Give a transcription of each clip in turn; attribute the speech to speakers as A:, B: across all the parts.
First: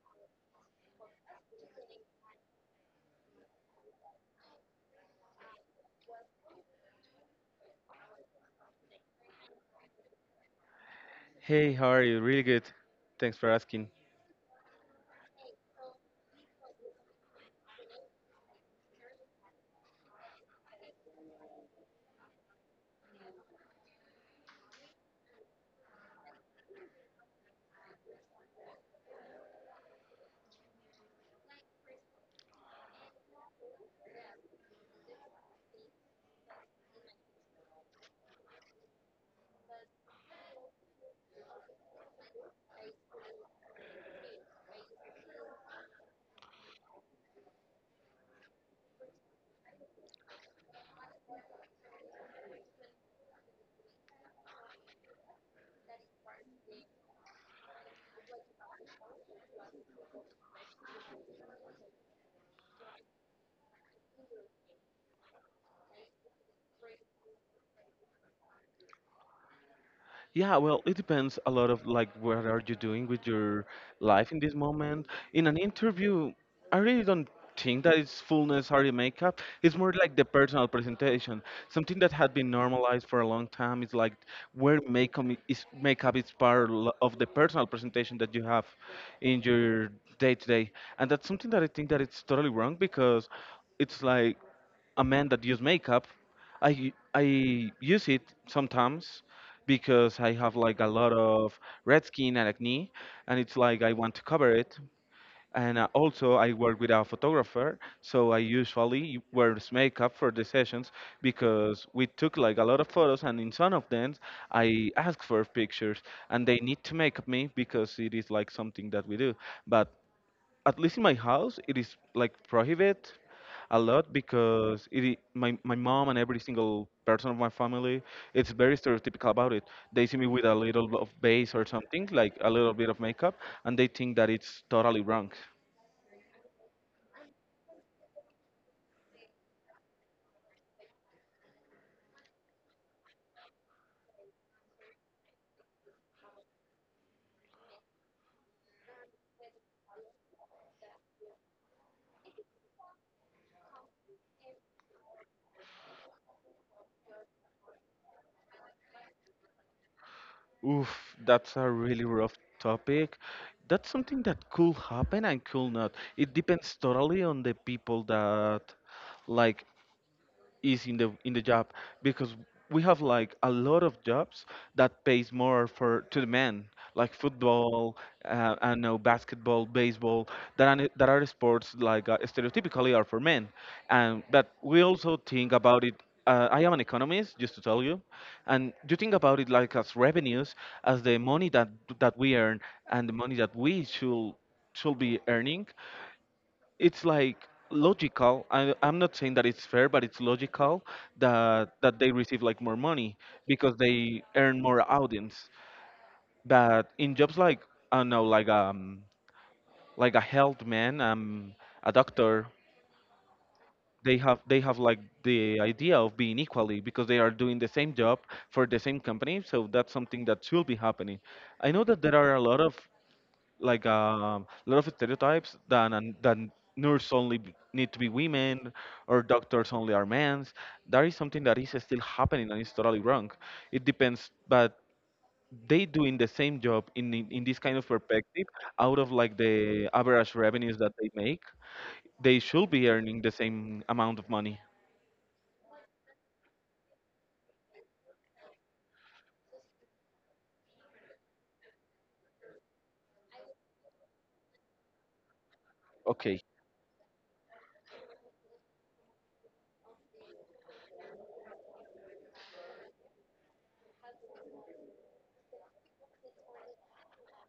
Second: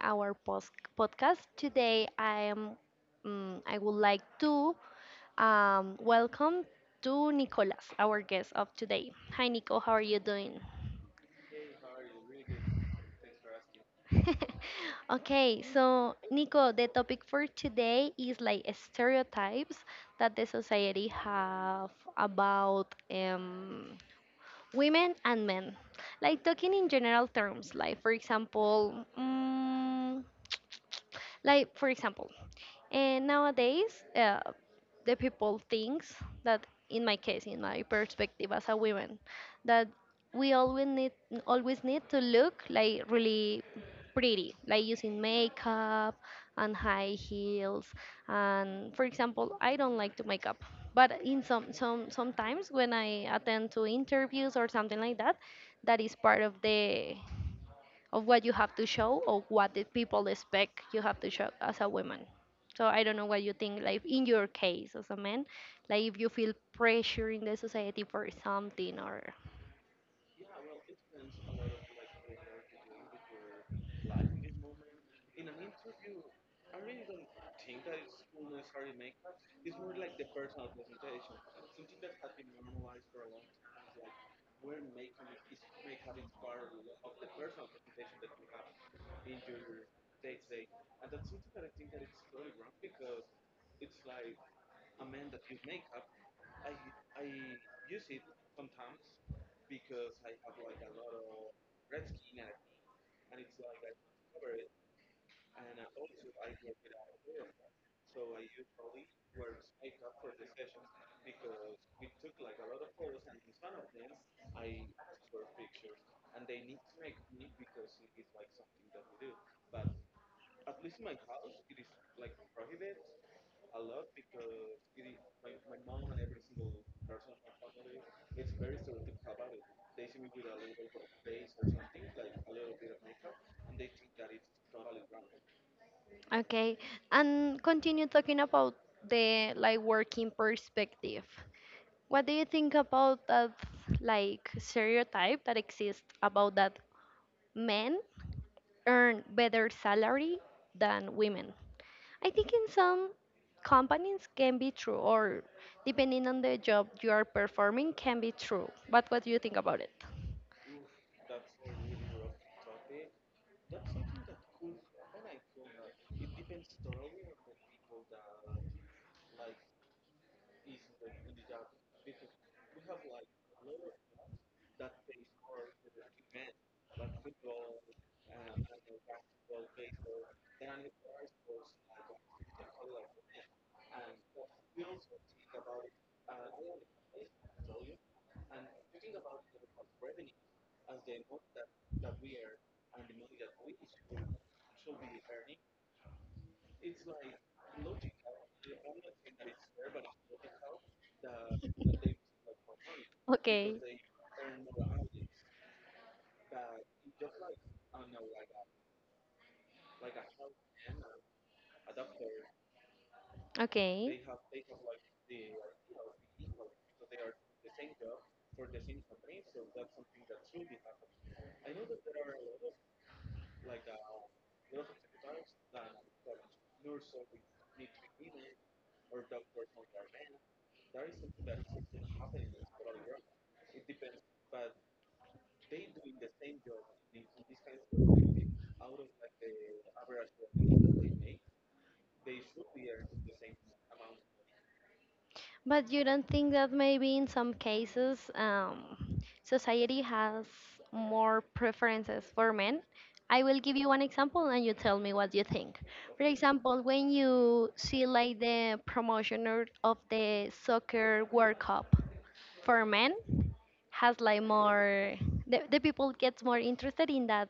A: our podcast today. I would like to welcome to Nicolas, our guest of today. Hi, Nico. How are you doing?
B: Hey, how are you? Really good. Thanks for asking.
A: Okay, so Nico, the topic for today is like stereotypes that the society have about women and men. Like talking in general terms, like for example. Like for example. And nowadays, the people thinks that, in my case, in my perspective as a woman, that we always need to look like really pretty, like using makeup and high heels. And for example, I don't like to make up, but in sometimes when I attend to interviews or something like that, that is part of the of what you have to show or what the people expect you have to show as a woman. So I don't know what you think, like in your case as a man, like if you feel pressure in the society for something or
B: Yeah, well, it depends a lot of like what are you doing with your life in this moment. In an interview, I really don't think that it's full necessary makeup. It's more like the personal presentation, something that had been normalized for a long time. It's like where makeup is part of the personal presentation that you have in your day to day, and that's something that I think that it's totally wrong because it's like a man that use makeup. I use it sometimes because I have like a lot of red skin and acne, and it's like I want to cover it. And also, I work with a photographer, so I usually wears makeup for the sessions because we took like a lot of photos, and in some of them, I ask for pictures, and they need to make up me because it is like something that we do. But at least in my house it is like prohibited a lot because my mom and every single person of my family it's very stereotypical about it. They see me with a little bit of base or something like a little bit of makeup, and they think that it's totally wrong.
A: okay. And continue talking about the like working perspective. What do you think about that like stereotype that exists about that men earn better salary than women? I think in some companies can be true, or depending on the job you are performing, can be true. But what do you think about it?
B: Oof, that's a really rough topic. That's something that could happen and could not. It depends totally on the people that like is in the job because we have like a lot of jobs that pays more for to the men, like football, I know, basketball, baseball, that are sports like stereotypically are for men. And but we also think about it, I am an economist just to tell you, and you think about it like as revenues, as the money that we earn and the money that we should be earning. It's like logical. I'm not saying that it's fair, but it's logical that they receive like more money because
A: Okay,
B: they earn more audience. But in jobs like, I don't know, like a health man, a doctor,
A: okay.
B: they have like the idea of being equally because they are doing the same job for the same company. So that's something that should be happening. I know that there are a lot of like a lot of stereotypes that and that nurse need to be women or doctors only are men. That is something that is still happening and is totally wrong. It depends, but they doing the same job in, in this kind of perspective out of like the average revenues that they make. They should be earning the same amount of money.
A: But you don't think that maybe in some cases society has more preferences for men? I will give you one example and you tell me what you think. For
B: Okay.
A: example, when you see like the promotion of the soccer World Cup for men, has like more the people gets more interested in that,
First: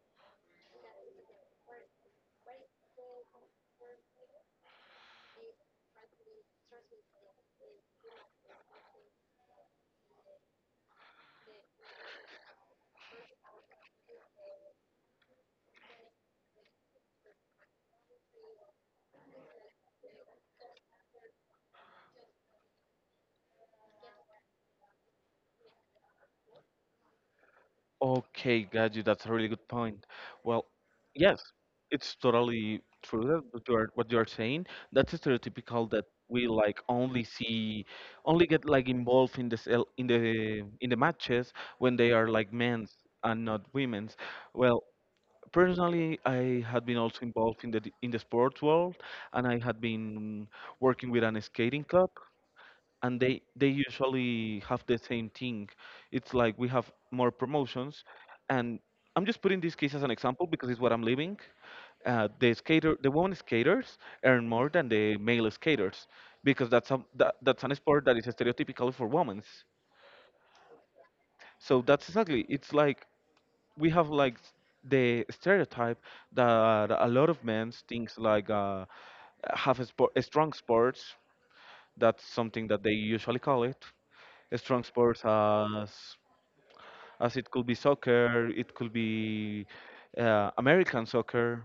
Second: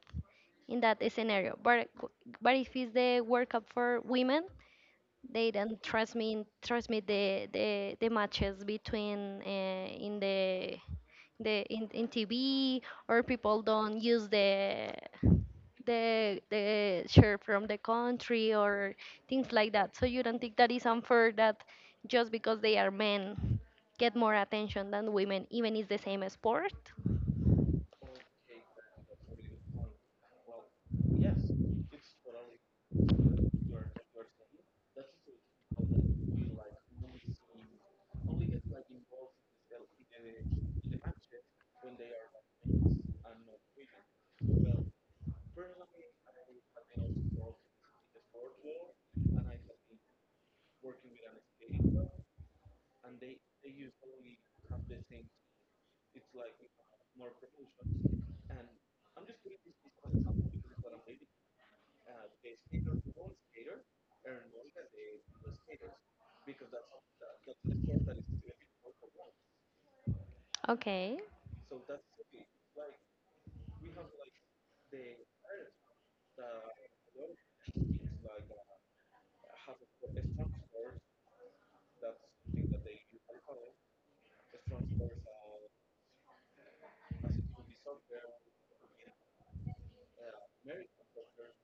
A: in that scenario, but if it's the World Cup for women, they don't transmit the matches between in the in TV, or people don't use the shirt from the country or things like that. So you don't think that is unfair that just because they are men get more attention than women even is the same sport?
B: Okay, got you. That's a really good point. Well, yes, it's totally true that what you are saying. That's stereotypical that we like only see, only get like involved in the cel- in the matches when they are like men's and not women's. Well, personally, I had been also involved in in the sports world, and I had been working with an skating club, and they usually have the same thing. It's like we have more promotions, and I'm just putting this case as an example because it's what I'm living. The skater, the women skaters earn more than the male skaters because that's an sport that is stereotypical for women.
A: Okay.
B: So that's exactly. It's like we have like the stereotype that a lot of men thinks like, have a, sport, a strong sports. That's something that they usually call it, strong sports, as it could be soccer, it could be American soccer,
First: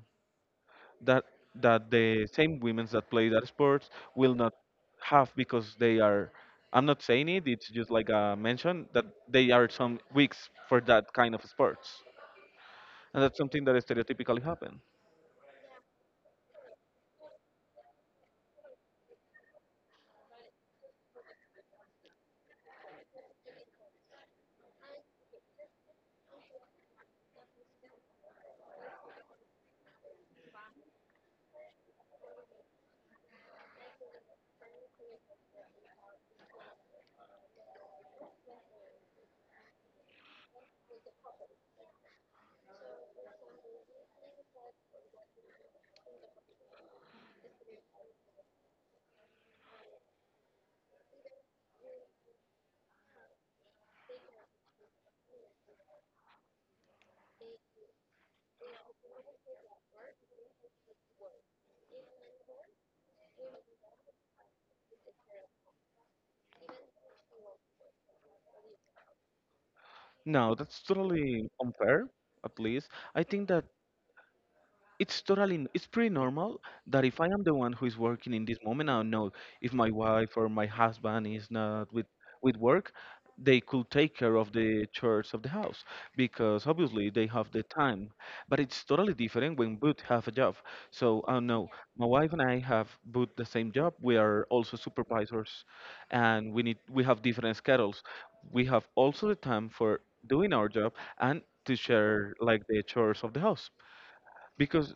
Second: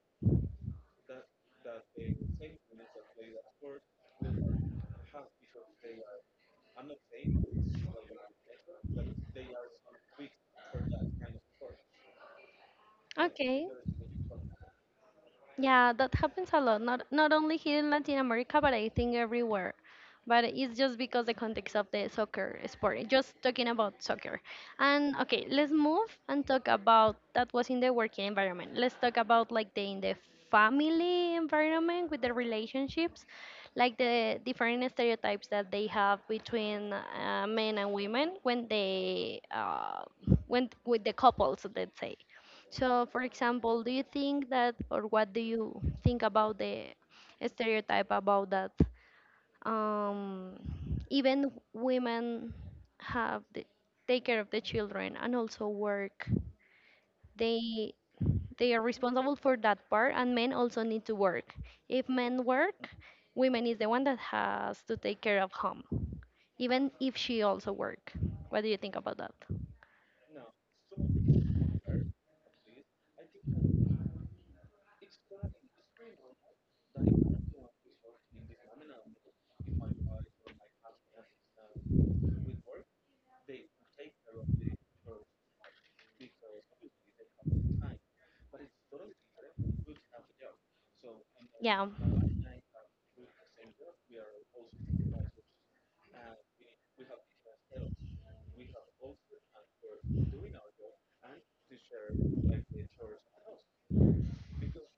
B: that the same women that play that sport will not have because they are, I'm not saying it, it's just like a mention that they are some weeks for that kind of sports. And that's something
A: Okay.
B: that stereotypically happen.
A: Yeah, that happens a lot. Not not only here in Latin America, but I think everywhere. But it's just because the context of the soccer sport. Just talking about soccer. And okay, let's move and talk about that was in the working environment. Let's talk about like the in the family environment with the relationships, like the different stereotypes that they have between men and women when they when with the couples, let's say. So, for example, do you think that, or what do you think about the stereotype about that um, even women have the, take care of the children and also work? They they are responsible for that part, and men also need to work. If men work, women is the one that has to take care of home, even if she also work. What do you think about that?
B: No, that's totally unfair, at least. I think that it's pretty normal that if I am the one who is working in this moment, I don't know, if my wife or my husband is not with with work, they could take care of the chores of the house because obviously they have the time. But it's totally different when both have a job, so I don't know.
A: Yeah.
B: My wife and I have both the same job. We are also supervisors, and we have different schedules. We have also the time for doing our job and to share like the chores of the house, because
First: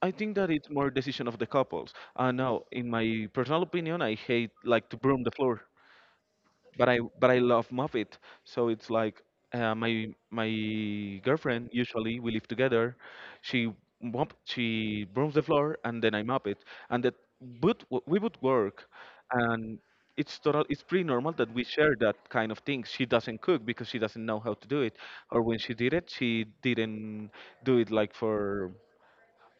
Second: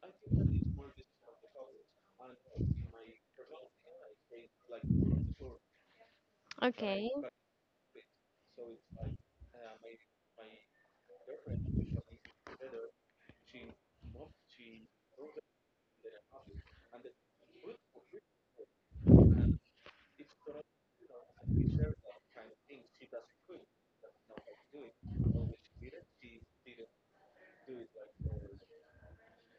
B: I think that it's more decision of the couples. Now, in my personal opinion, I hate like to broom the floor, but
A: Okay.
B: I love mop it. So it's like, my girlfriend, usually we live together. She she brooms the floor and then I mop it, and that we would work, and it's pretty normal that we share that kind of things. She doesn't cook because she doesn't know how to do it, or when she did it, she didn't do it like for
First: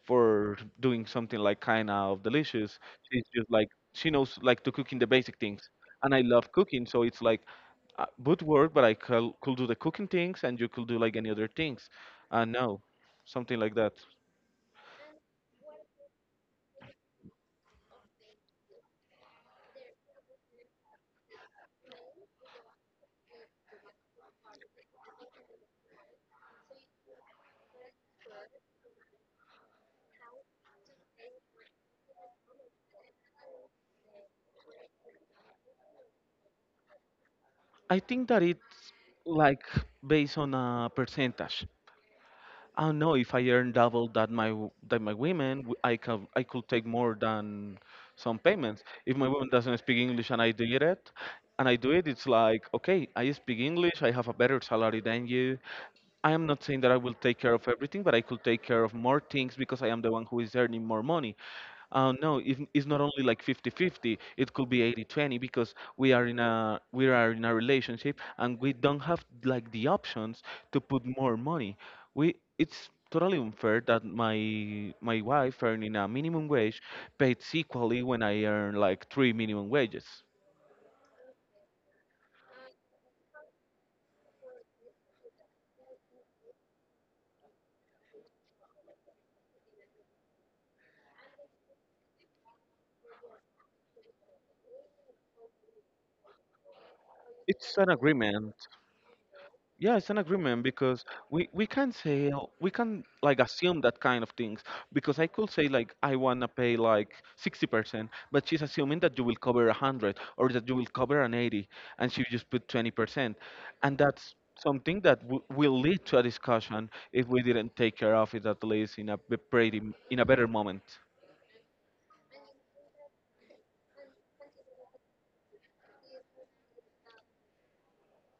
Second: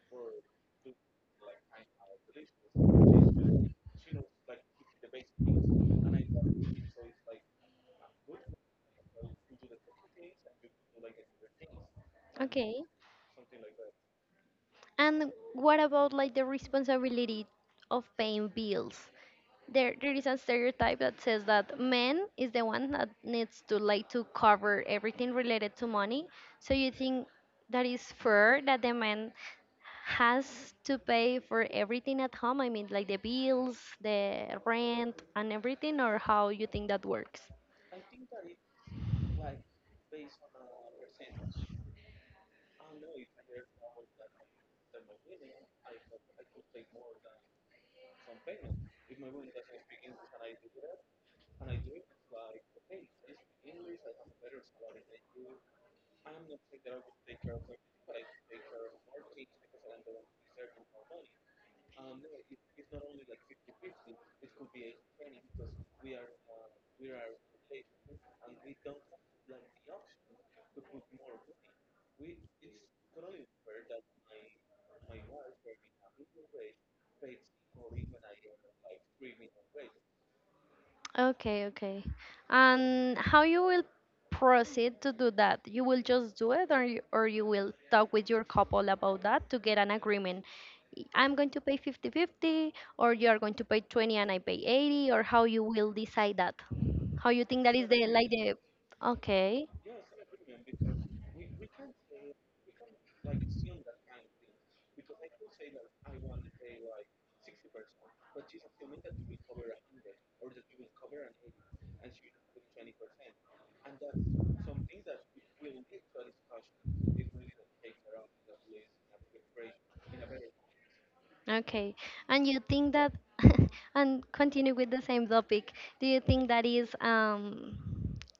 B: doing something like kind of delicious. She's just like, she knows like to cooking the basic things, and I love cooking, so it's like, would work, but could do the cooking things, and you could do like any other things. And no,
A: Okay.
B: something like that.
A: And what about like the responsibility of paying bills? There is a stereotype that says that men is the one that needs to like to cover everything related to money. So you think that is fair that the man has to pay for everything at home? I mean, like the bills, the rent, and everything, or how you think that works?
B: I think that it's like based on a percentage. I don't know, if I earn double that that my women, I could take more than some payments. If my woman doesn't speak English and I do it, it's like okay, I speak English, I have a better salary than you. I am not saying that I will take care of everything, but I could take care of more things because I am the one who is earning more money. No, if, it's not only like 50-50, it could be 80-20 because we are in a relationship and we don't have like the options to put more money. We It's totally unfair that my wife earning a minimum wage pays equally when I earn like three minimum wages.
A: Okay, okay. And how you will proceed to do that? You will just do it or or you will talk with your couple about that to get an agreement. I'm going to pay fifty fifty, or you are going to pay 20 and I pay 80, or how you will decide that? How you think that
B: It's
A: is
B: an
A: the like the
B: agreement.
A: okay,
B: Yeah, it's an agreement because we can say, we can like assume that kind of things, because I could say like I wanna pay like 60%, but she's assuming that you will cover a hundred or that you will cover an 80, and she just put 20%, and that's something that will lead to a discussion if we didn't take care of it, at least in a b- pretty m- in a better moment.
A: okay. And you think that and continue with the same topic. Do you think that is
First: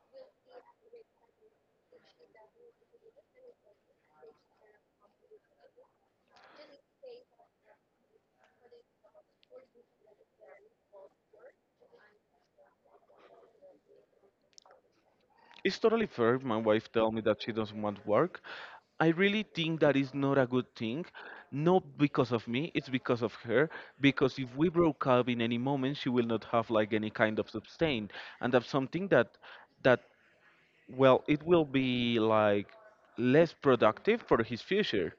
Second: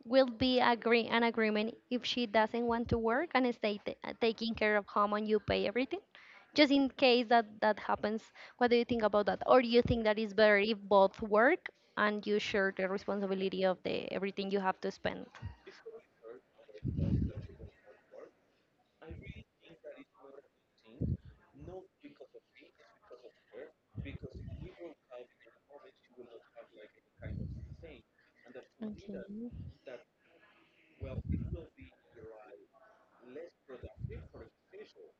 A: will be agree an agreement if she doesn't want to work and stay taking care of home and you pay everything, just in case that that happens, what do you think about that, or do you think that is better if both work and you share the responsibility of the everything you have to spend?
B: It's totally fair. If my wife tell me that she doesn't want work, I really think that is not a good thing. Not because of me, it's because of her. Because if we broke up in any moment, she will not have like any kind of sustain, and that's something that
A: Okay
B: that, well, it will be like less productive for his future.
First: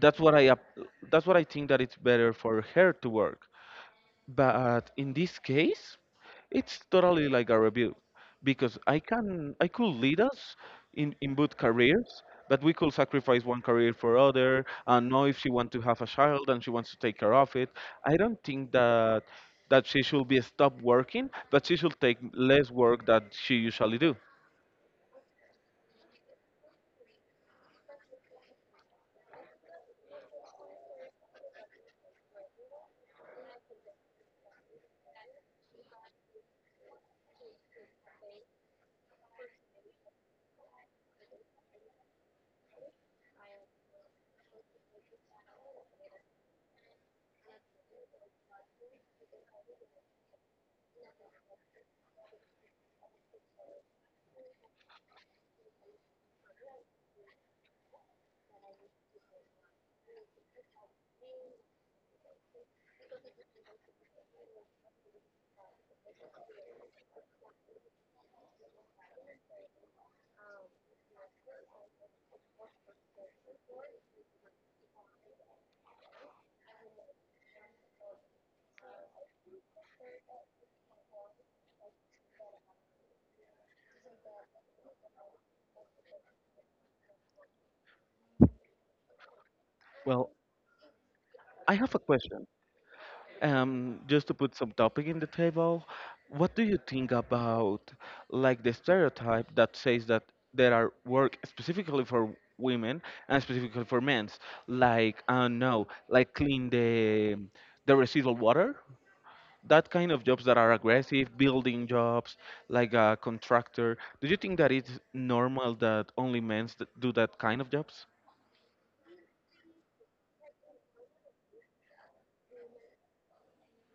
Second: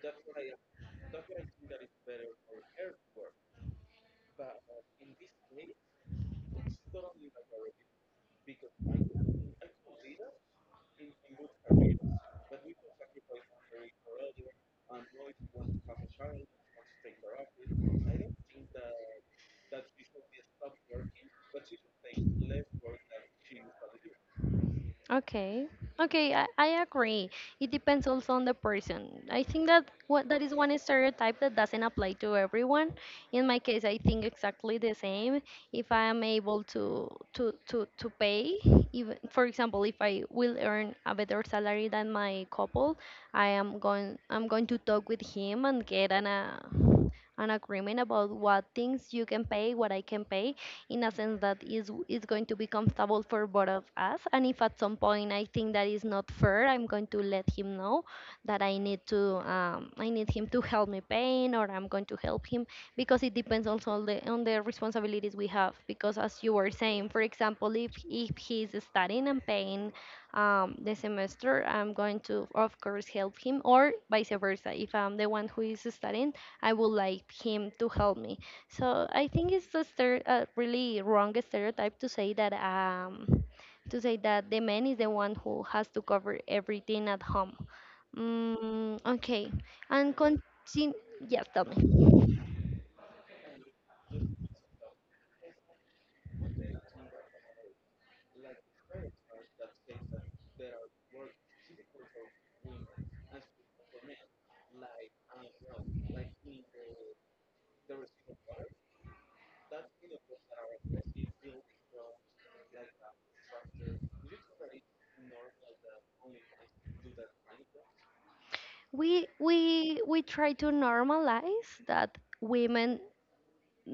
B: That's what I ap- that's what I think, that it's better for her to work. But in this case, it's totally like a review because I could lead us in both careers, but we could sacrifice one career for other. And know if she wants to have a child and she wants to take care of it, I don't think that she should be stopped working, but she should take less work that she usually do.
A: Okay. Okay, I agree. It depends also on the person. I think that what that is one stereotype that doesn't apply to everyone. In my case, I think exactly the same. If I am able to to pay, even for example, if I will earn a better salary than my couple, I'm going to talk with him and get an agreement about what things you can pay, what I can pay, in a sense that is going to be comfortable for both of us. And if at some point I think that is not fair, I'm going to let him know that I need to I need him to help me paint, or I'm going to help him because it depends also on the responsibilities we have. Because as you were saying, for example, if he's studying and paying the semester, I'm going to, of course, help him, or vice versa. If I'm the one who is studying, I would like him to help me. So I think it's a, a really wrong stereotype to say that the man is the one who has to cover everything at home. Mm, okay, and
B: Well,
A: continue. Yes, tell
B: I have a
A: me.
B: question. Just to put some topic in the table, what do you think about like the stereotype that says that there are work specifically for women and specifically for men's, like I don't know, like clean the residual water, that kind of jobs that are aggressive, building jobs, like a contractor. Do you think that it's normal that only men do that kind of jobs?
A: We try to normalize that women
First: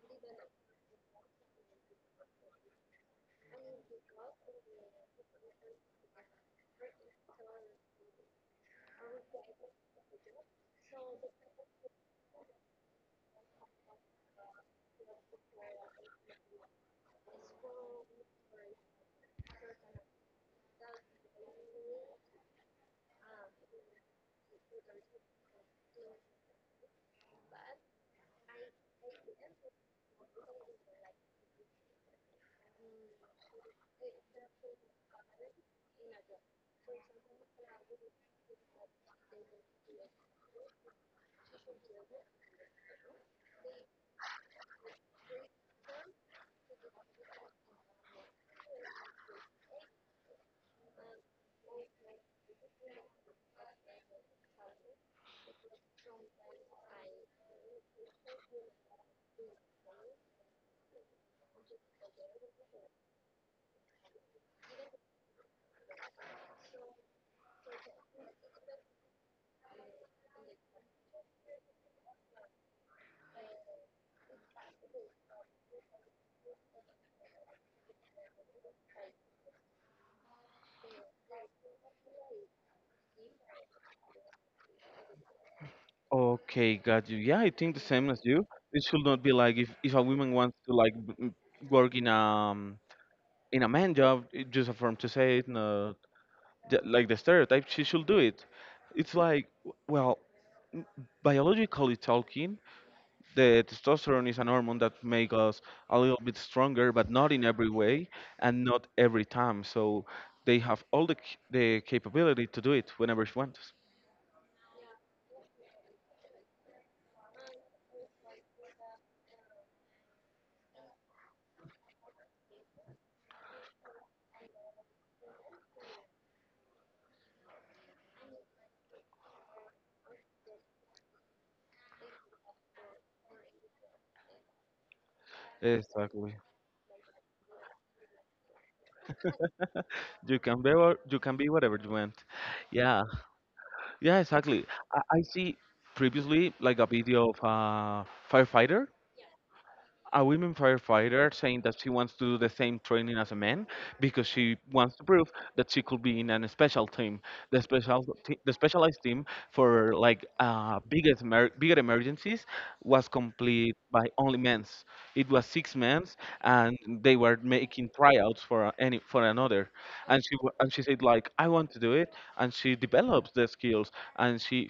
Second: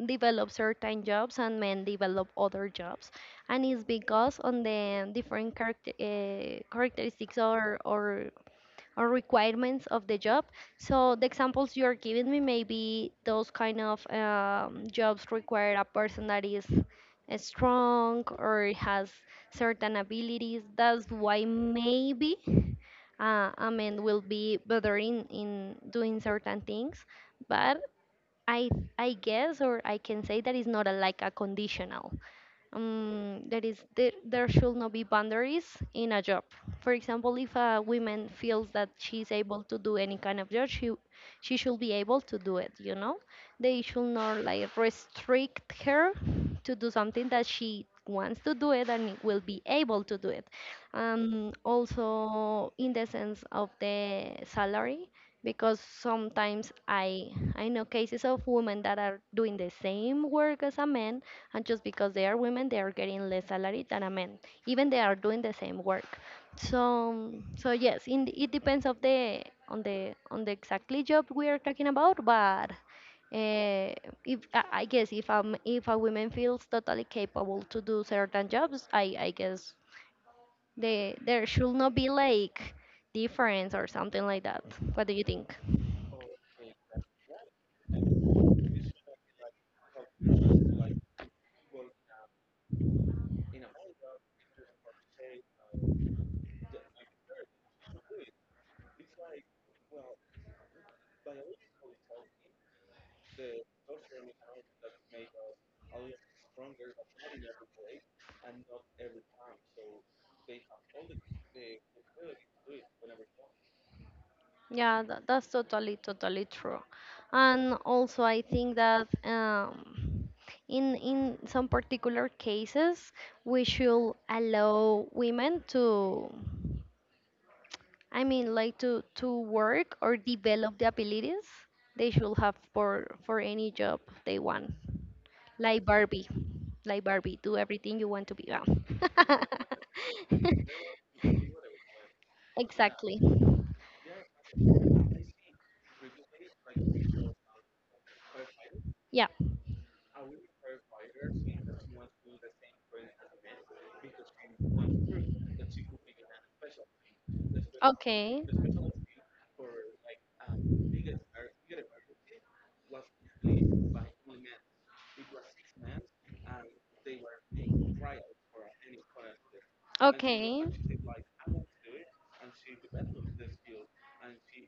A: develop certain jobs and men develop other jobs, and it's because on the different character characteristics or requirements of the job. So the examples you are giving me, maybe those kind of jobs require a person that is strong or has certain abilities. That's why maybe I mean will be better in doing certain things. But I I guess or I can say that is not a, like a conditional that is there should not be boundaries in a job. For example, if a woman feels that she's able to do any kind of job, she should be able to do it. You know, they should not like restrict her to do something that she wants to do it and will be able to do it. Also, in the sense of the salary, because sometimes I know cases of women that are doing the same work as a man, and just because they are women they are getting less salary than a man, even they are doing the same work. So so yes in, it depends of the on the on the exactly job we are talking about, but uh, if I guess if a woman feels totally capable to do certain jobs, I guess they there should not be like difference or something like that. What do you think?
B: Okay, got you. Yeah, I think the same as you. It should not be like, if a woman wants to like work in a, in a man job, it just a form to say it, no, like the stereotype, she should do it. It's like, w- well, m- biologically talking, the testosterone is an hormone that makes us a little bit stronger, but not in every way and not every time. So they have all the capability to do it whenever she wants.
A: Yeah, that, that's totally, totally true. And also, I think that in some particular cases, we should allow women to, I mean, like to work or develop the abilities they should have for any job they want. Like Barbie,
B: Exactly.
A: like Barbie, do everything you want to be. Yeah.
B: You can be you can be whatever you want. Yeah,
A: Exactly.
B: yeah, exactly. I see previously like a video of a firefighter
A: Yeah.
B: a women firefighter saying that she wants to do the same training as a man because she wants to prove that she could be in a special team,
A: Okay.
B: the specialized team for like bigger emergencies was complete by only men's. It was 6 men's, and they were making tryouts for a- any for another.
A: Okay.
B: And she said like I want to do it, and she develops the skills, and she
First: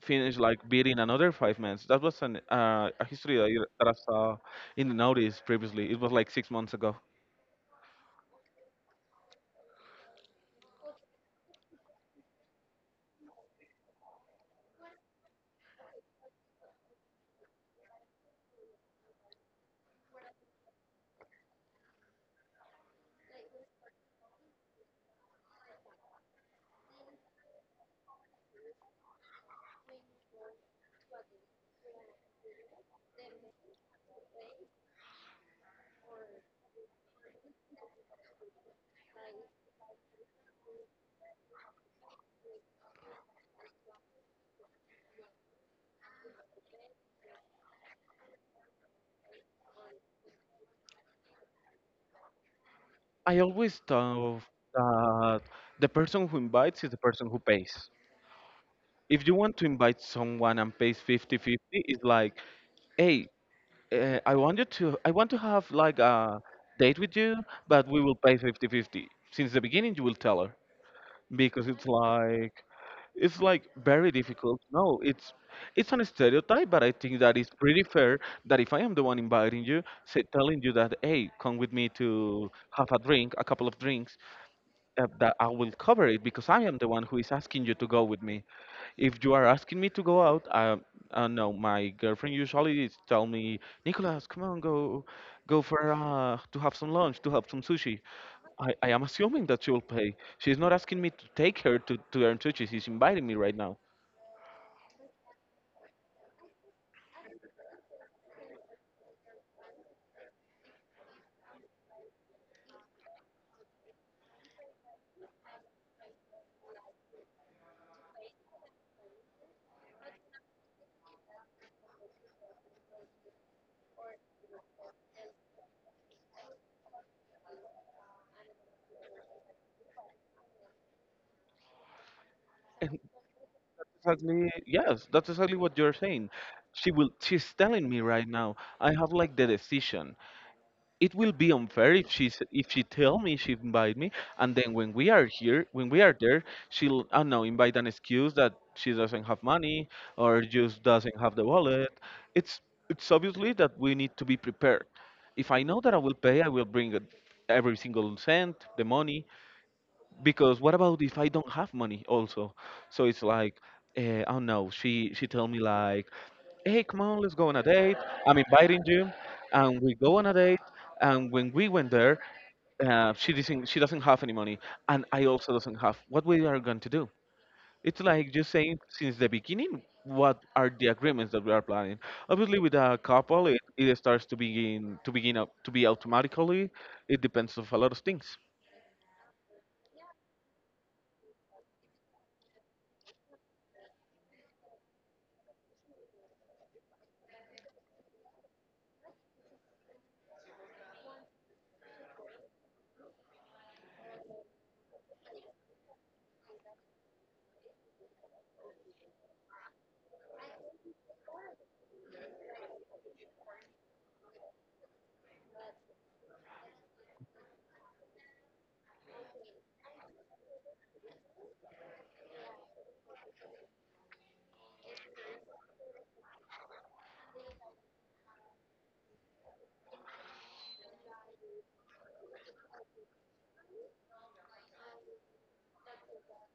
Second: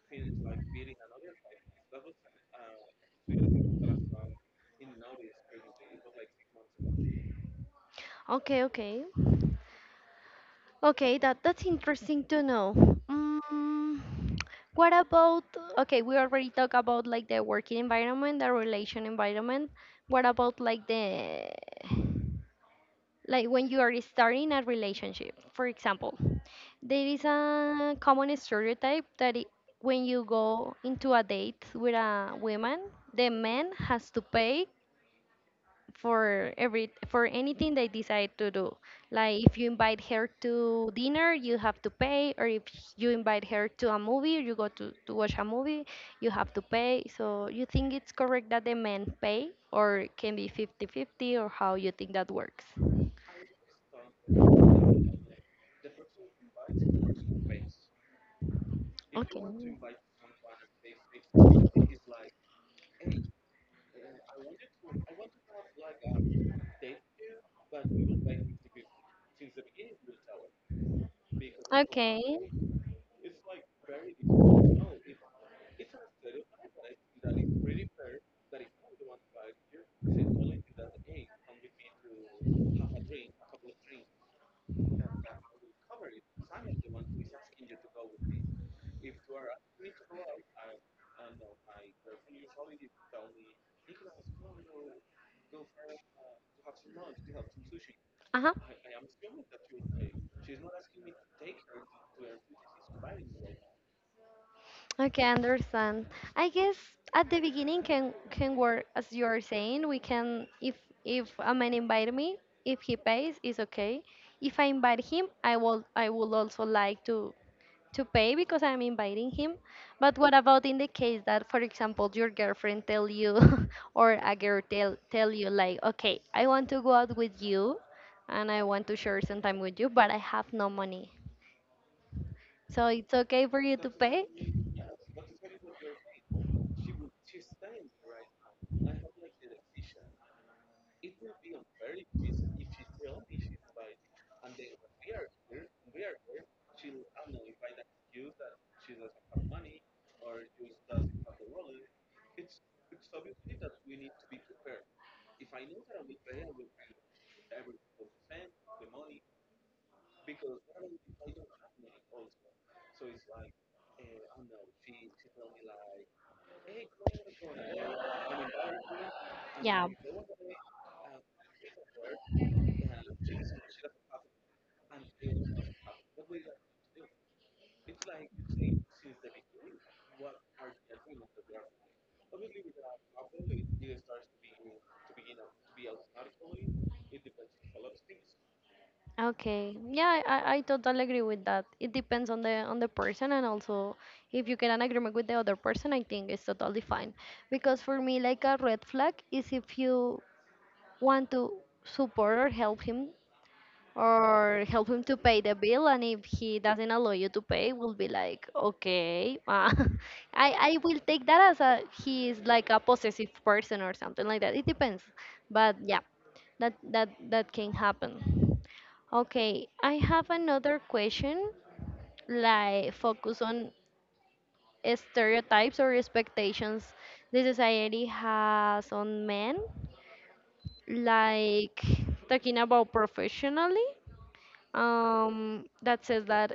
B: finished like beating another 5 men. That was an a history that, that I saw in the notice previously. It was like 6 months ago.
A: Okay, okay. Okay, that that's interesting to know. Mm, what about okay, we already talked about like the working environment, the relation environment. What about like the like when you are starting a relationship, for example, there is a common stereotype that it, when you go into a date with a woman, the man has to pay for every for anything they decide to do. Like if you invite her to dinner, you have to pay, or if you invite her to a movie, you go to watch a movie, you have to pay. So you think it's correct that the men pay, or it can be fifty fifty, or how you think that works?
B: I always thought that the person who invites is the person who pays. If you
A: Okay.
B: want to invite someone and pays fifty-fifty, it's like, hey, I want to have like a date with you, but we will pay fifty-fifty. Since the beginning, you will tell her because it's
A: Okay.
B: like. It's like very difficult. No, it's an stereotype, but I think that it's pretty fair that if I am the one inviting you, say, telling you that, hey, come with me to have a drink, a couple of drinks, that I will cover it because I am the one who is asking you to go with me. If you are asking me to go out, I, no, my girlfriend usually is tell me, Nicholas, come on, go, go for to have some lunch, to have some sushi.
A: Uh
B: I am assuming that she will pay. She's not asking me to take her to earn sushi. She's inviting me
A: huh.
B: right now.
A: Okay, I understand. I guess at the beginning can work as you are saying. We can if a man invite me, if he pays, it's okay. If I invite him, I will also like to pay because I'm inviting him. But what about in the case that, for example, your girlfriend tell you or a girl tell you like, okay, I want to go out with you, and I want to share some time with you, but I have no money. So
B: And
A: it's okay for you to
B: that's
A: pay?
B: exactly yes, that's exactly what you're saying. She will. She's telling me right now. I have like the decision. It will be unfair if she's if she tell me she invite me, and then when we are here, when we are there, she'll, I don't know, invite an excuse that she doesn't have money or just doesn't have the wallet. it's it's obviously that we need to be prepared. If I know that I will pay, I will bring it, every single cent the money, because what about if I don't have money also? So it's like, oh no, she tell me like, hey, come on, let's go on a date. I'm inviting you, and
A: Yeah.
B: we go on a date. And when we went there, she doesn't have any money, and I also doesn't have. What we are going to do? It's like just saying since the beginning what are the agreements that we are planning. Obviously, with a couple, it starts to begin up to be automatically. It depends of a lot of things.
A: Okay. Yeah, I totally agree with that. It depends on the person and also if you get an agreement with the other person, I think it's totally fine. Because for me, like a red flag is if you want to support or help him to pay the bill, and if he doesn't allow you to pay, will be like, okay, I will take that as a he is like a possessive person or something like that. It depends, but yeah, that can happen. Okay, I have another question, like focus on stereotypes or expectations the society has on men, like talking about professionally, that says that,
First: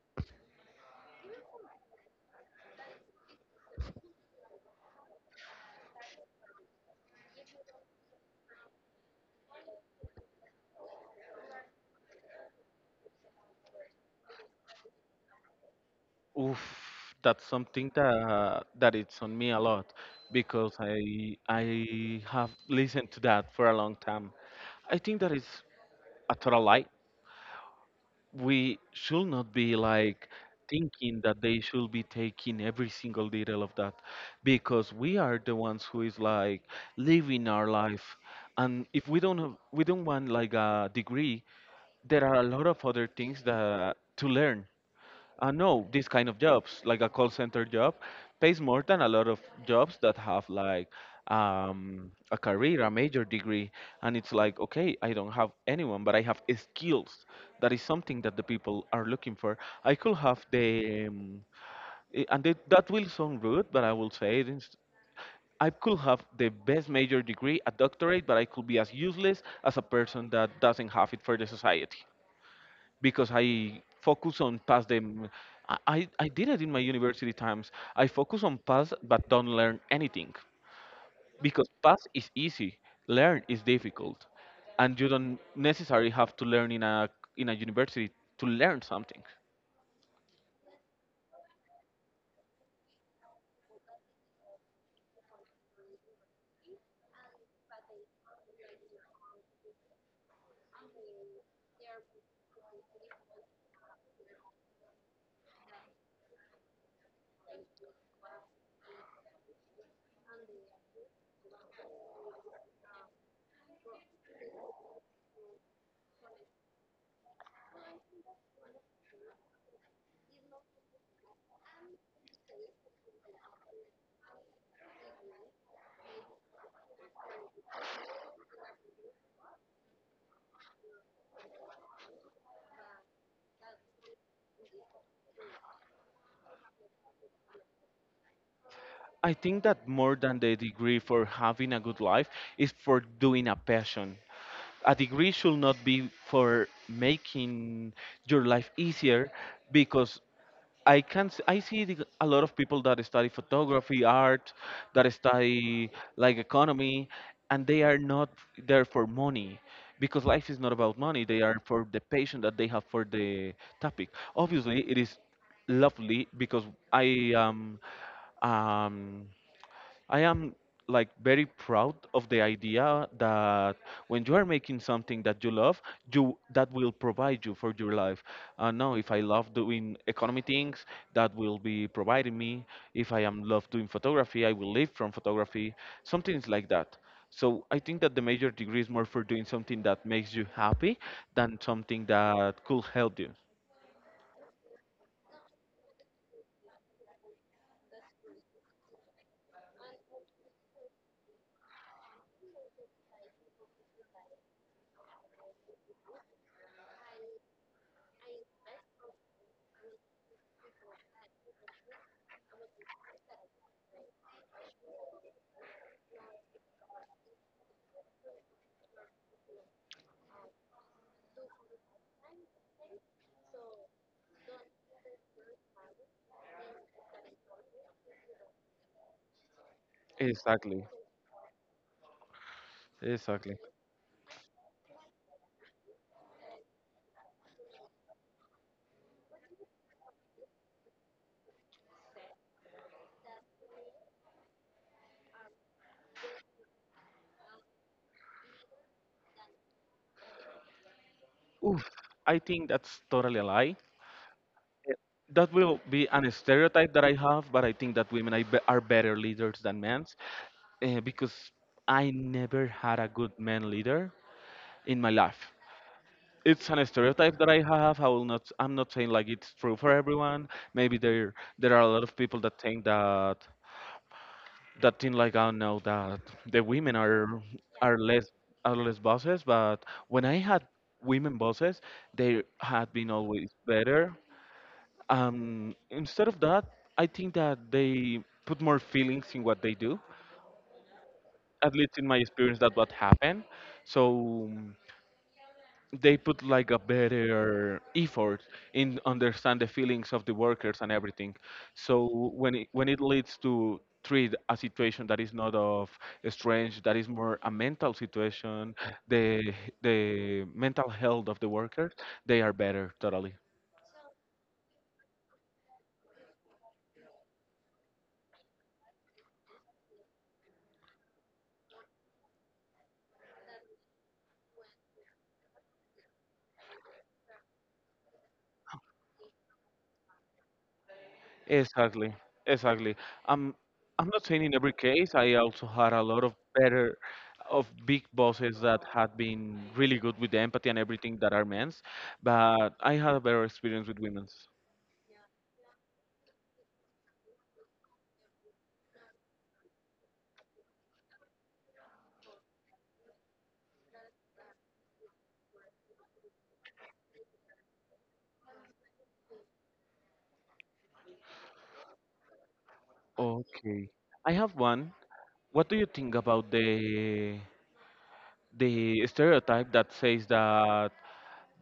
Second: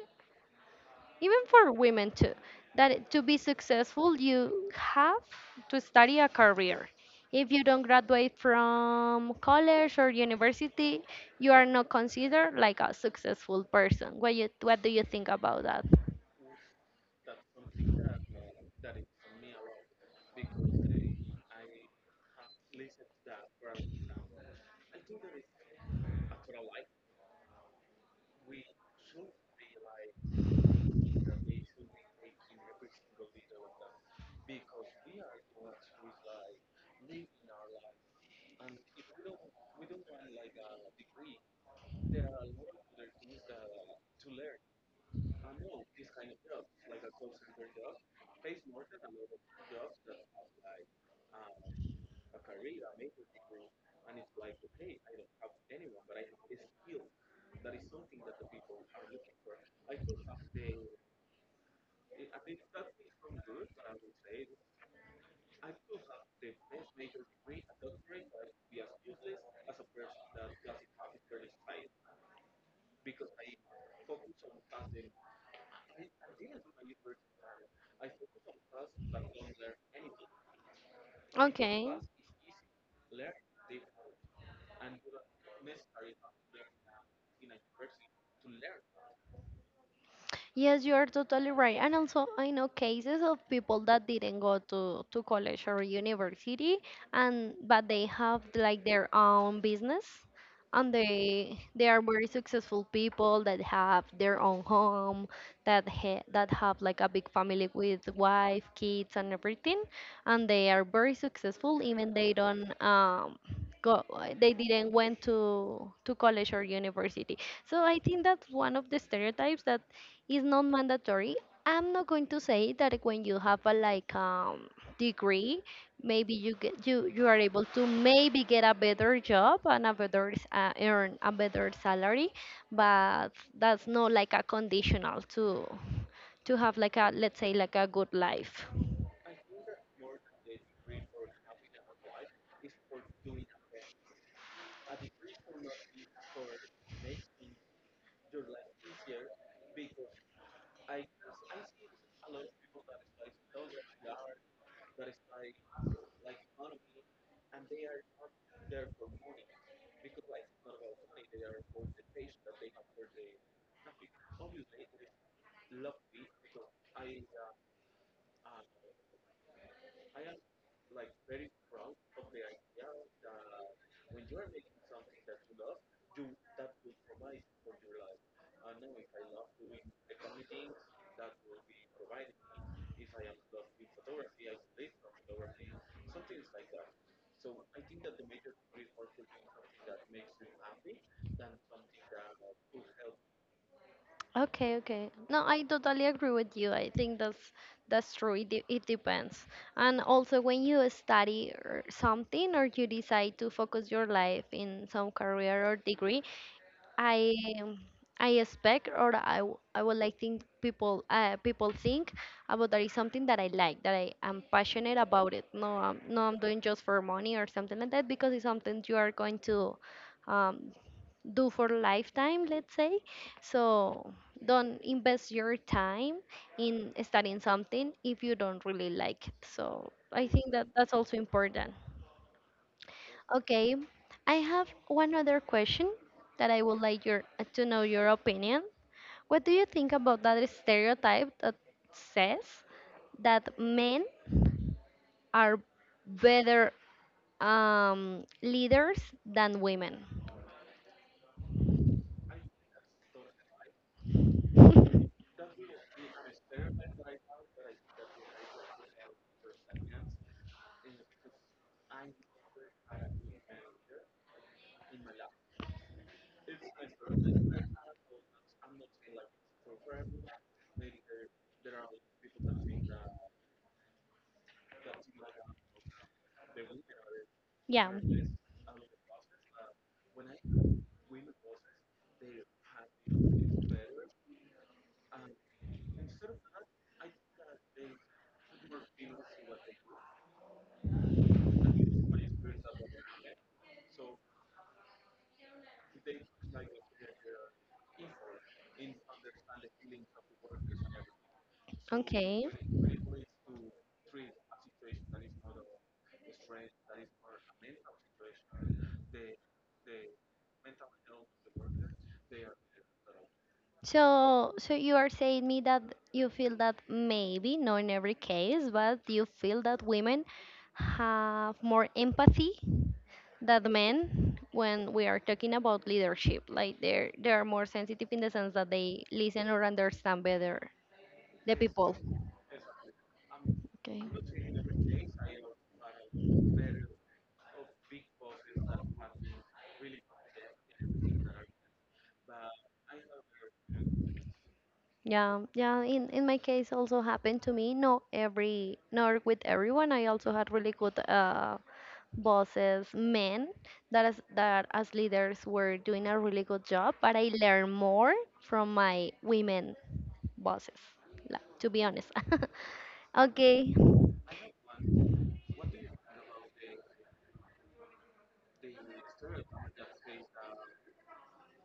A: even for women too, that to be successful you have to study a career. If you don't graduate from college or university, you are not considered like a successful person. What do you think about that?
B: Oof, that's something that it's on me a lot because I have listened to that for a long time. I think that is a total lie. We should not be like thinking that they should be taking every single detail of that because we are the ones who is like living our life, and if we don't have, we don't want like a degree, there are a lot of other things that to learn. No, this kind of jobs, like a call center job, pays more than a lot of jobs that have like a career, a major degree. And it's like, okay, I don't have anyone, but I have skills. That is something that the people are looking for. I could have the, and it, that will sound rude, but I will say it. I could have the best major degree, a doctorate, but I could be as useless as a person that doesn't have it for the society because I focus on past them. I did it in my university times. I focus on past but don't learn anything because
A: Okay.
B: past is easy, learn is difficult, and you don't necessarily have to learn in a university to learn something.
A: Yes, you are totally right. And also, I know cases of people that didn't go to college or university, and but they have like their own business, and they are very successful people that have their own home, that ha that have like a big family with wife, kids, and everything, and they are very successful even they don't go, they didn't went to college or university. So I think that's one of the stereotypes that it's not mandatory. I'm not going to say that when you have a like degree, maybe you get, you are able to maybe get a better job and a better earn a better salary, but that's not like a conditional to have like, a let's say, like a good life.
B: I think that more than the degree for having a good life is for doing a passion. A degree should not be for making your life easier because I see a lot of people that study photography, art, that study like economy, and they are not there for money because life is not about money. They are for the passion that they have for the topic. Obviously, it is lovely because I am um, I am like very proud of the idea that when you are making something that you love, you that will provide you for your life. Now, if I love doing economy things, that will be providing me. If I am love doing photography, I will live from photography. Something like that. So I think that the major degree is more for doing something that makes you happy than something that could help you.
A: Okay, okay. No, I totally agree with you. I think that's true. It depends. And also, when you study or something, or you decide to focus your life in some career or degree, I um, I expect, or I would like think people people think about that is something that I like, that I am passionate about it. No, I'm, no, I'm doing just for money or something like that, because it's something you are going to um, do for lifetime, let's say. So don't invest your time in studying something if you don't really like it. So I think that
B: Exactly.
A: that's also important.
B: Exactly.
A: Okay, I have one other question that I would like your to know your opinion. What do you think about that stereotype that says that men are better leaders than women?
B: Oof, I think that's totally a lie. That will be an stereotype that I have, but I think that women are are better leaders than men because I never had a good man leader in my life. It's an stereotype that I have. I will not. I'm not saying like it's true for everyone. Maybe there are a lot of people that think that think like, I don't know, that the women are
A: Yeah.
B: less are less bosses. But when I had women bosses, they had been always better. Instead of that, I think that they put more feelings in what they do. At least in my experience, that what happened. So they put like a better effort in understand the feelings of the workers and everything. So
A: Okay.
B: when it leads to treat a situation that is not of strange, that is more a mental situation, the the mental health of the workers, they are better totally.
A: So, so you are saying me that you feel that maybe, not in every case, but you feel that women have more empathy that men when we are talking about leadership, like they are more sensitive in the sense that they listen or understand better the people.
B: Exactly, exactly. I'm
A: Okay.
B: not saying in every case. I also had a lot of better of big bosses that had been really good with the empathy and everything that are men's, but I had a better experience with women's.
A: Yeah, yeah, in my case also happened to me, not every, not with everyone. I also had really good bosses, men that as leaders were doing a really good job, but I learned more from my women bosses, like, to be honest. Okay,
B: Okay. I have one. What do you think about the stereotype that says that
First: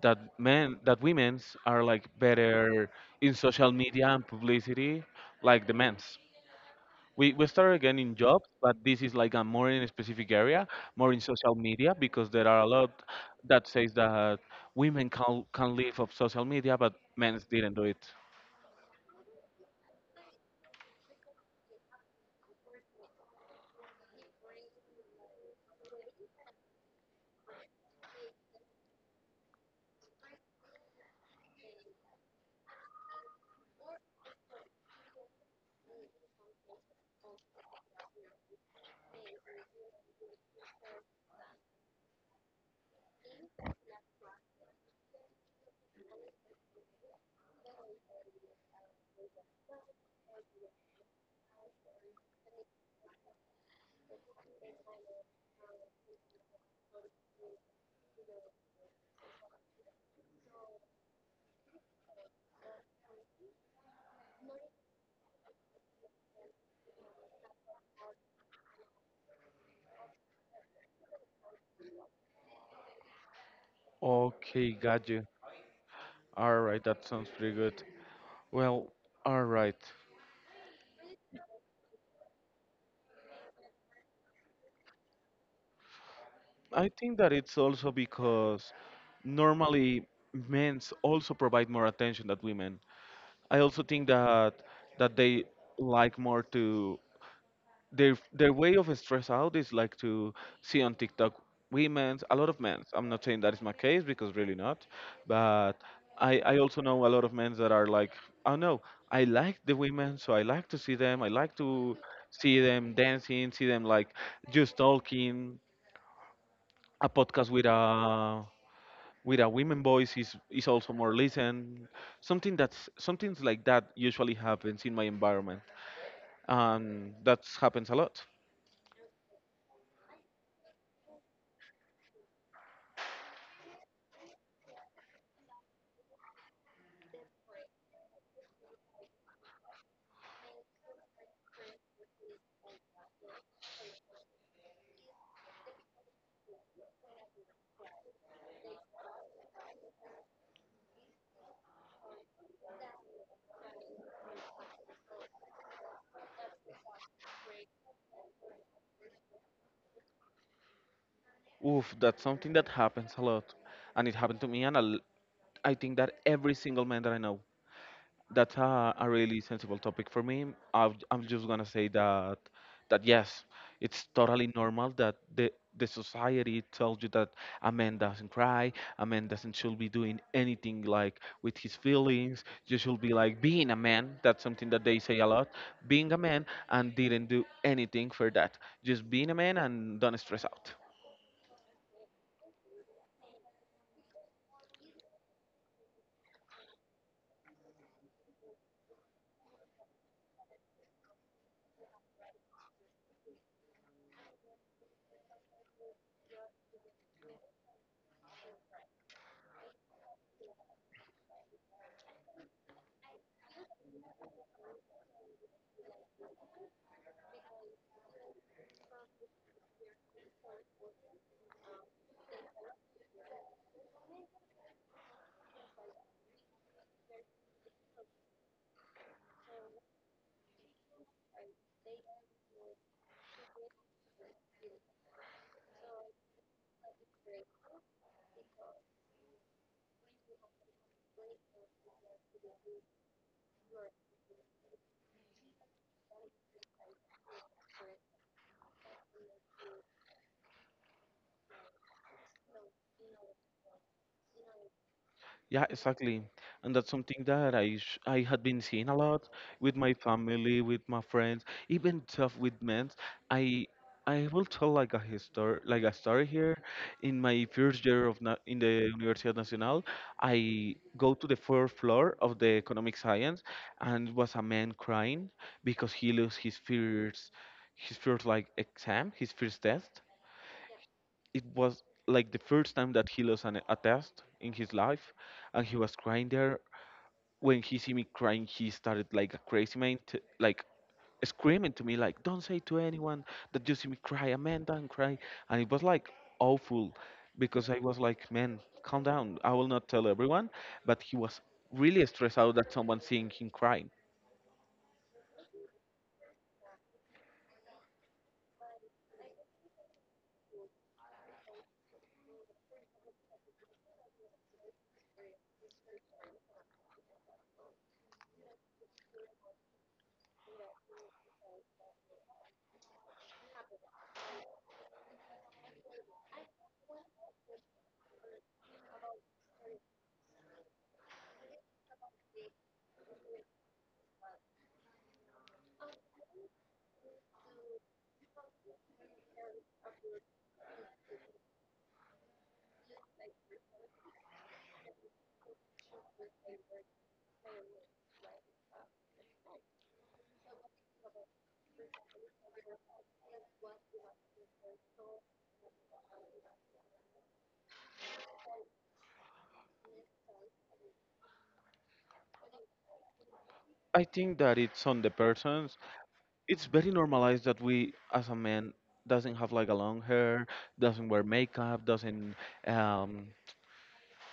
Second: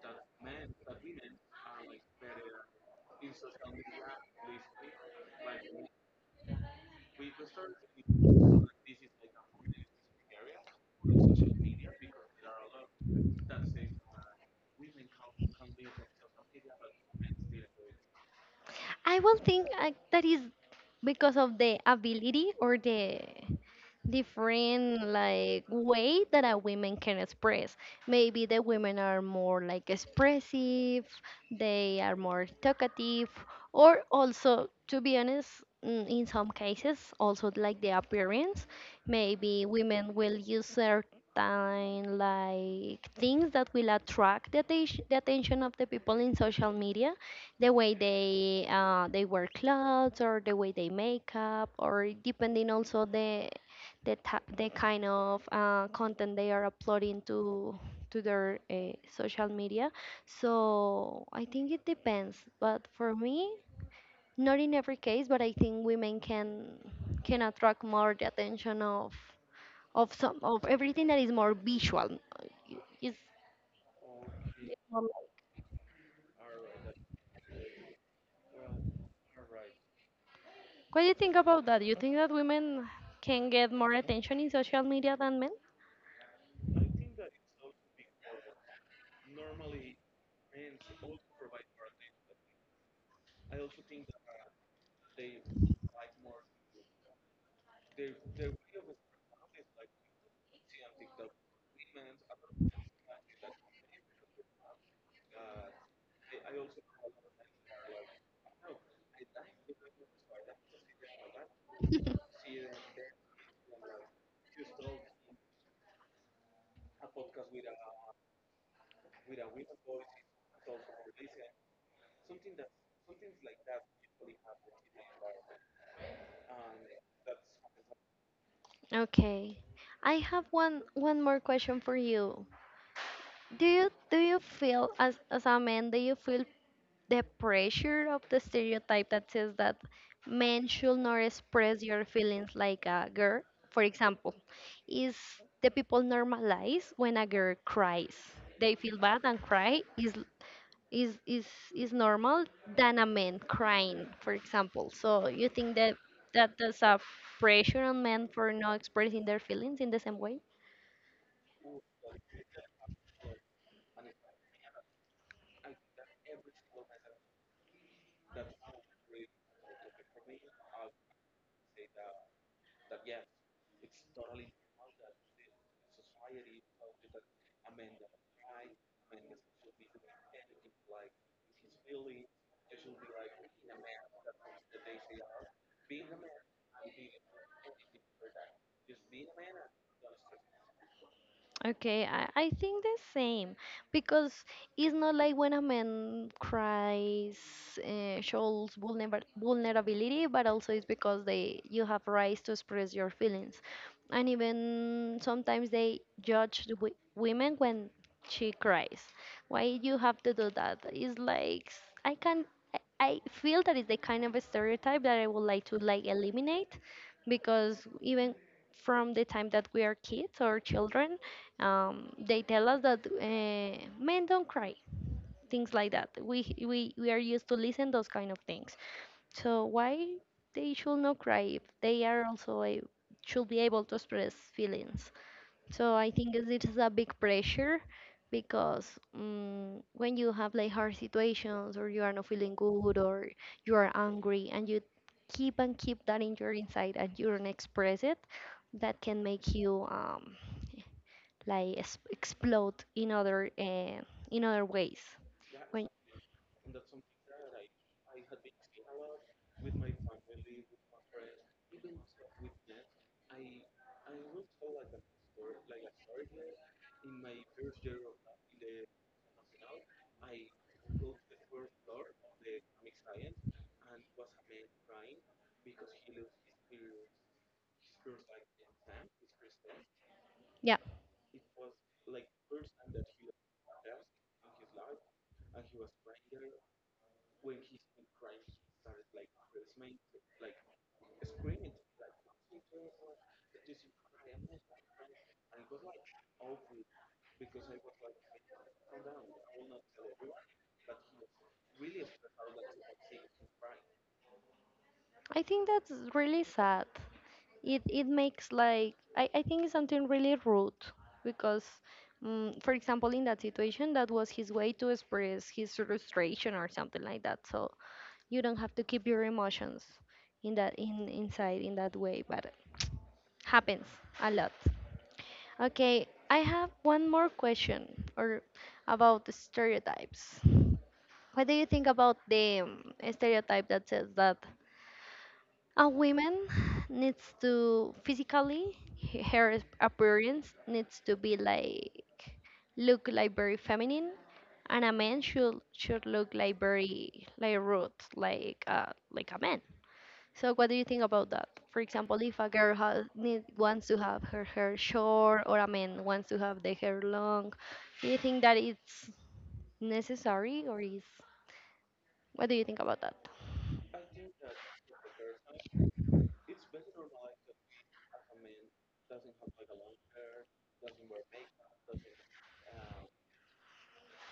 B: that men that women's are like better in social media and publicity like the men's? We started again in jobs, but this is like a more in a specific area, more in social media, because there are a lot that says that women can live of social media, but men didn't do it.
A: I will think that is because of the ability or the different like way that a women can express. Maybe the women are more like expressive, they are more talkative, or also to be honest, in some cases also like the appearance. Maybe women will use certain like things that will attract the, the attention of the people in social media, the way they wear clothes or the way they make up, or depending also the the kind of content they are uploading to their social media. So I think it depends, but for me, not in every case. But I think women can attract more the attention of some of everything that is more visual. Is
B: Okay, got you. All right, that sounds pretty good. Well, all right.
A: What do you think about that? You think that women can get more attention in social media than men?
B: I think that it's also because normally men also provide more attention than women. I also think that they like more to their way of stress out is like to see on TikTok women's a lot of men. I'm not saying that is my case because really not, but I also know a lot of men that are like, oh no, I like the women, so I like to see them. I like to see them dancing, see them like just talking. A podcast with a women voice is also more listened. Something that's something like that usually happens in my environment, and that happens a lot.
A: Okay. I have one more question for you. Do you feel, as a man, do you feel the pressure of the stereotype that says that men should not express your feelings like a girl, for example? Is the people normalize when a girl cries, they feel bad and cry, is is is is normal than a man crying, for example? So you think that that there's a pressure on men for not expressing their feelings in the same way?
B: Oof, that's something that happens a lot, and it happened to me, and I think that every single man that I know. That's a really sensible topic for me. I've, I'm just gonna say that yes, it's totally normal that the society tells you that a man doesn't cry, a man doesn't should be doing anything like with his feelings. You should be like being a man. That's something that they say a lot. Being a man and didn't do anything for that. Just being a man and don't stress out.
A: Okay, I think the same, because it's not like when a man cries, shows vulnerability, but also it's because they, you have rights to express your feelings, and even sometimes they judge the women when she cries. Why you have to do that? It's like I can, I feel that is the kind of a stereotype that I would like to like eliminate, because even from the time that we are kids or children, they tell us that men don't cry, things like that. We are used to listen those kind of things. So why they should not cry if they are also a, should be able to express feelings? So I think it it is a big pressure, because when you have like hard situations, or you are not feeling good, or you are angry and you keep and keep that in your inside and you don't express it, that can make you like explode in other ways.
B: Yeah,
A: When
B: exactly. And that's something that I had been seeing a lot with my family, with my friends, even stuff with men. I I will tell like a history, like a story here. In my first year of na in the Universidad Nacional, I go to the 4th floor of the economic science, and was a man crying because he lost his first like exam, his first test.
A: Yeah,
B: It was like the first time that he lost a test in his life, and he was crying there. When he see me crying, he started like a crazy man to, like, screaming to me like, don't say to anyone that you see me cry, Amanda, and cry. And it was like awful, because I was like, man, calm down, I will not tell everyone. But he was really stressed out that someone seeing him crying.
A: I think that's really sad. It makes like, I think it's something really rude because. For example, in that situation, that was his way to express his frustration or something like that. So you don't have to keep your emotions in that in inside in that way, but happens a lot. Okay, I have one more question or about the stereotypes. What do you think about the stereotype that says that a woman needs to physically her appearance needs to be like look like very feminine, and a man should look like very like rude, like a man. So what do you think about that? For example, if a girl has need, wants to have her hair short, or a man wants to have the hair long, do you think that it's necessary or is, what do you think about that?
B: I think that it's on the person. It's very normalized that we as a man doesn't have like a long hair, doesn't wear makeup, um,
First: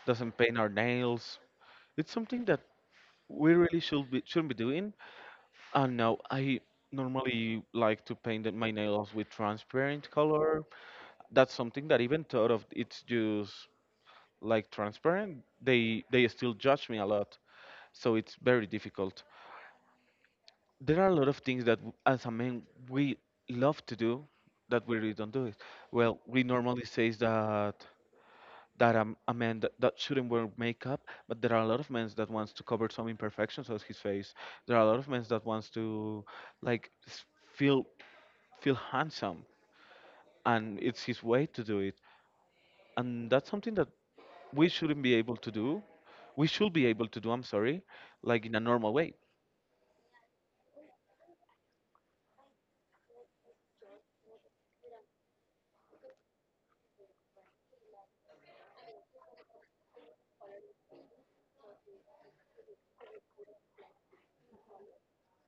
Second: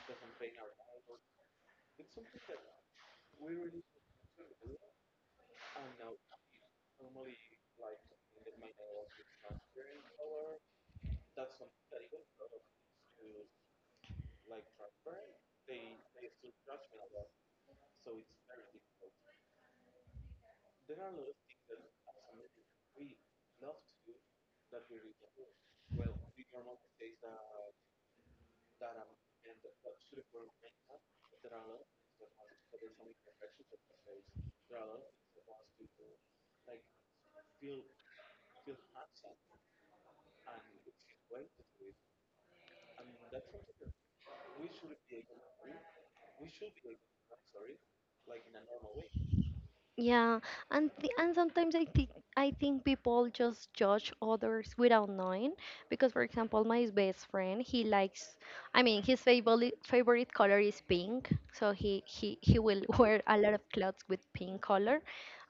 B: doesn't paint our nails. It's something that we really should be shouldn't be doing. And now I normally like to my nails with transparent color. That's something that even thought of it's just like transparent, they still judge me a lot. So it's very difficult. There are a lot of things that as a man we love to do that we really don't do it. Well, we normally says that a man that, that shouldn't wear makeup. But there are a lot of men that wants to cover some imperfections of his face. There are a lot of men that wants to like feel handsome, and it's his way to do it. And that's something that we shouldn't be able to do. We should be able to do, I'm sorry, like in a normal way.
A: Yeah, and sometimes I think, I think people just judge others without knowing. Because for example, my best friend, he likes, I mean, his favorite color is pink, so he will wear a lot of clothes with pink color,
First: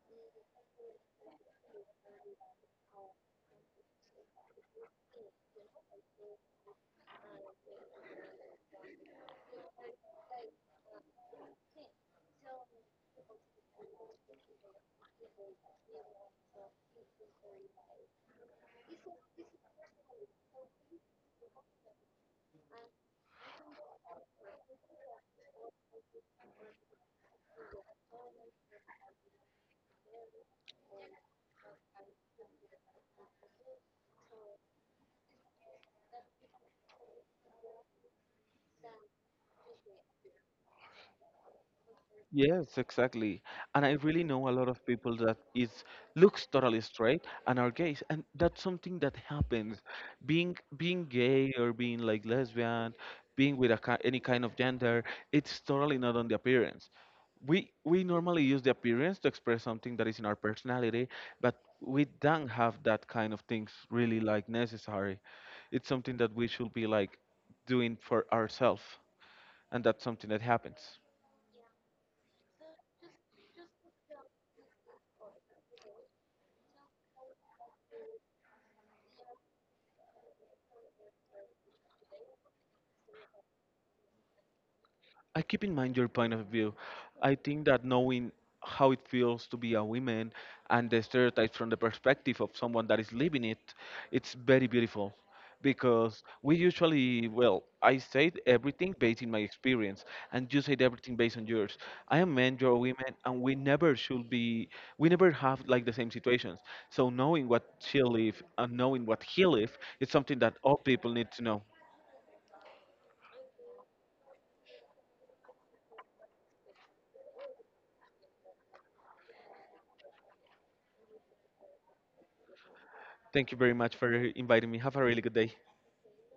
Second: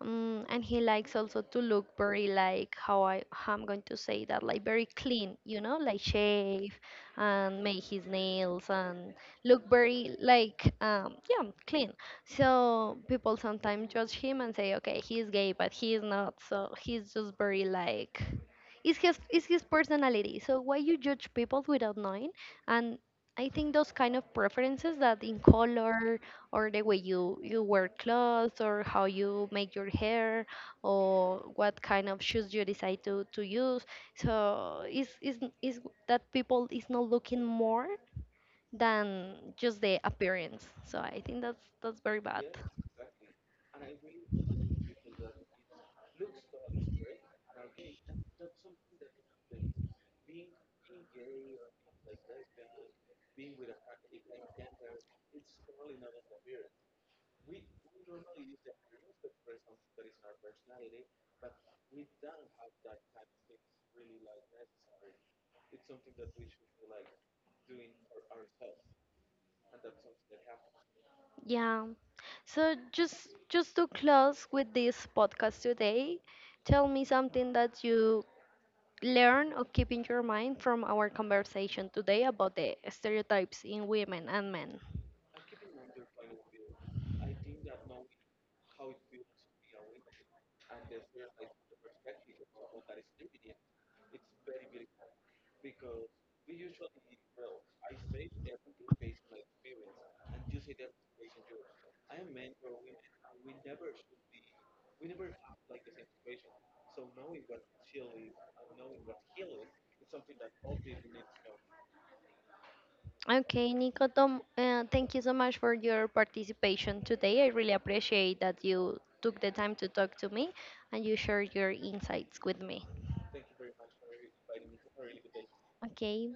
A: and he likes also to look very like, how I'm going to say that, like very clean, you know, like shave and make his nails and look very like yeah clean. So people sometimes judge him and say, okay, he's gay, but he's not. So he's just very like, it's his personality. So why you judge people without knowing? And I think those kind of preferences, that in color or the way you you wear clothes, or how you make your hair, or what kind of shoes you decide to use. So is that people is not looking more than just the appearance. So I think that's very bad.
B: Yes, exactly. And I really know a lot of people that is looks totally straight and are gays, and that's something that happens. Being gay or being like lesbian, being with a, any kind of gender, it's totally not on the appearance. We normally use the appearance to express something that is in our personality, but we don't have that kind of things really like necessary. It's something that we should be like doing for ourselves, and that's something that happens.
A: Yeah. So just to close with this podcast today, tell me something that you learn or keep in your mind from our conversation today about the stereotypes in women and men.
B: I keep in mind your point of view. I think that knowing how it feels to be a woman and the stereotypes from the perspective of someone that is living it, it's very beautiful. Because we usually, well, I said everything based in my experience, and you said everything based on yours. I am men, you're women, and we never should be, we never have like the same situations. So knowing what she lived and knowing what he lived is something that all people need to know.
A: Okay, Nico, Tom, thank you so much for your participation today. I really appreciate that you took the time to talk to me and you shared your insights with me.
B: Thank you very much for inviting me. Have a really good day.
A: Okay,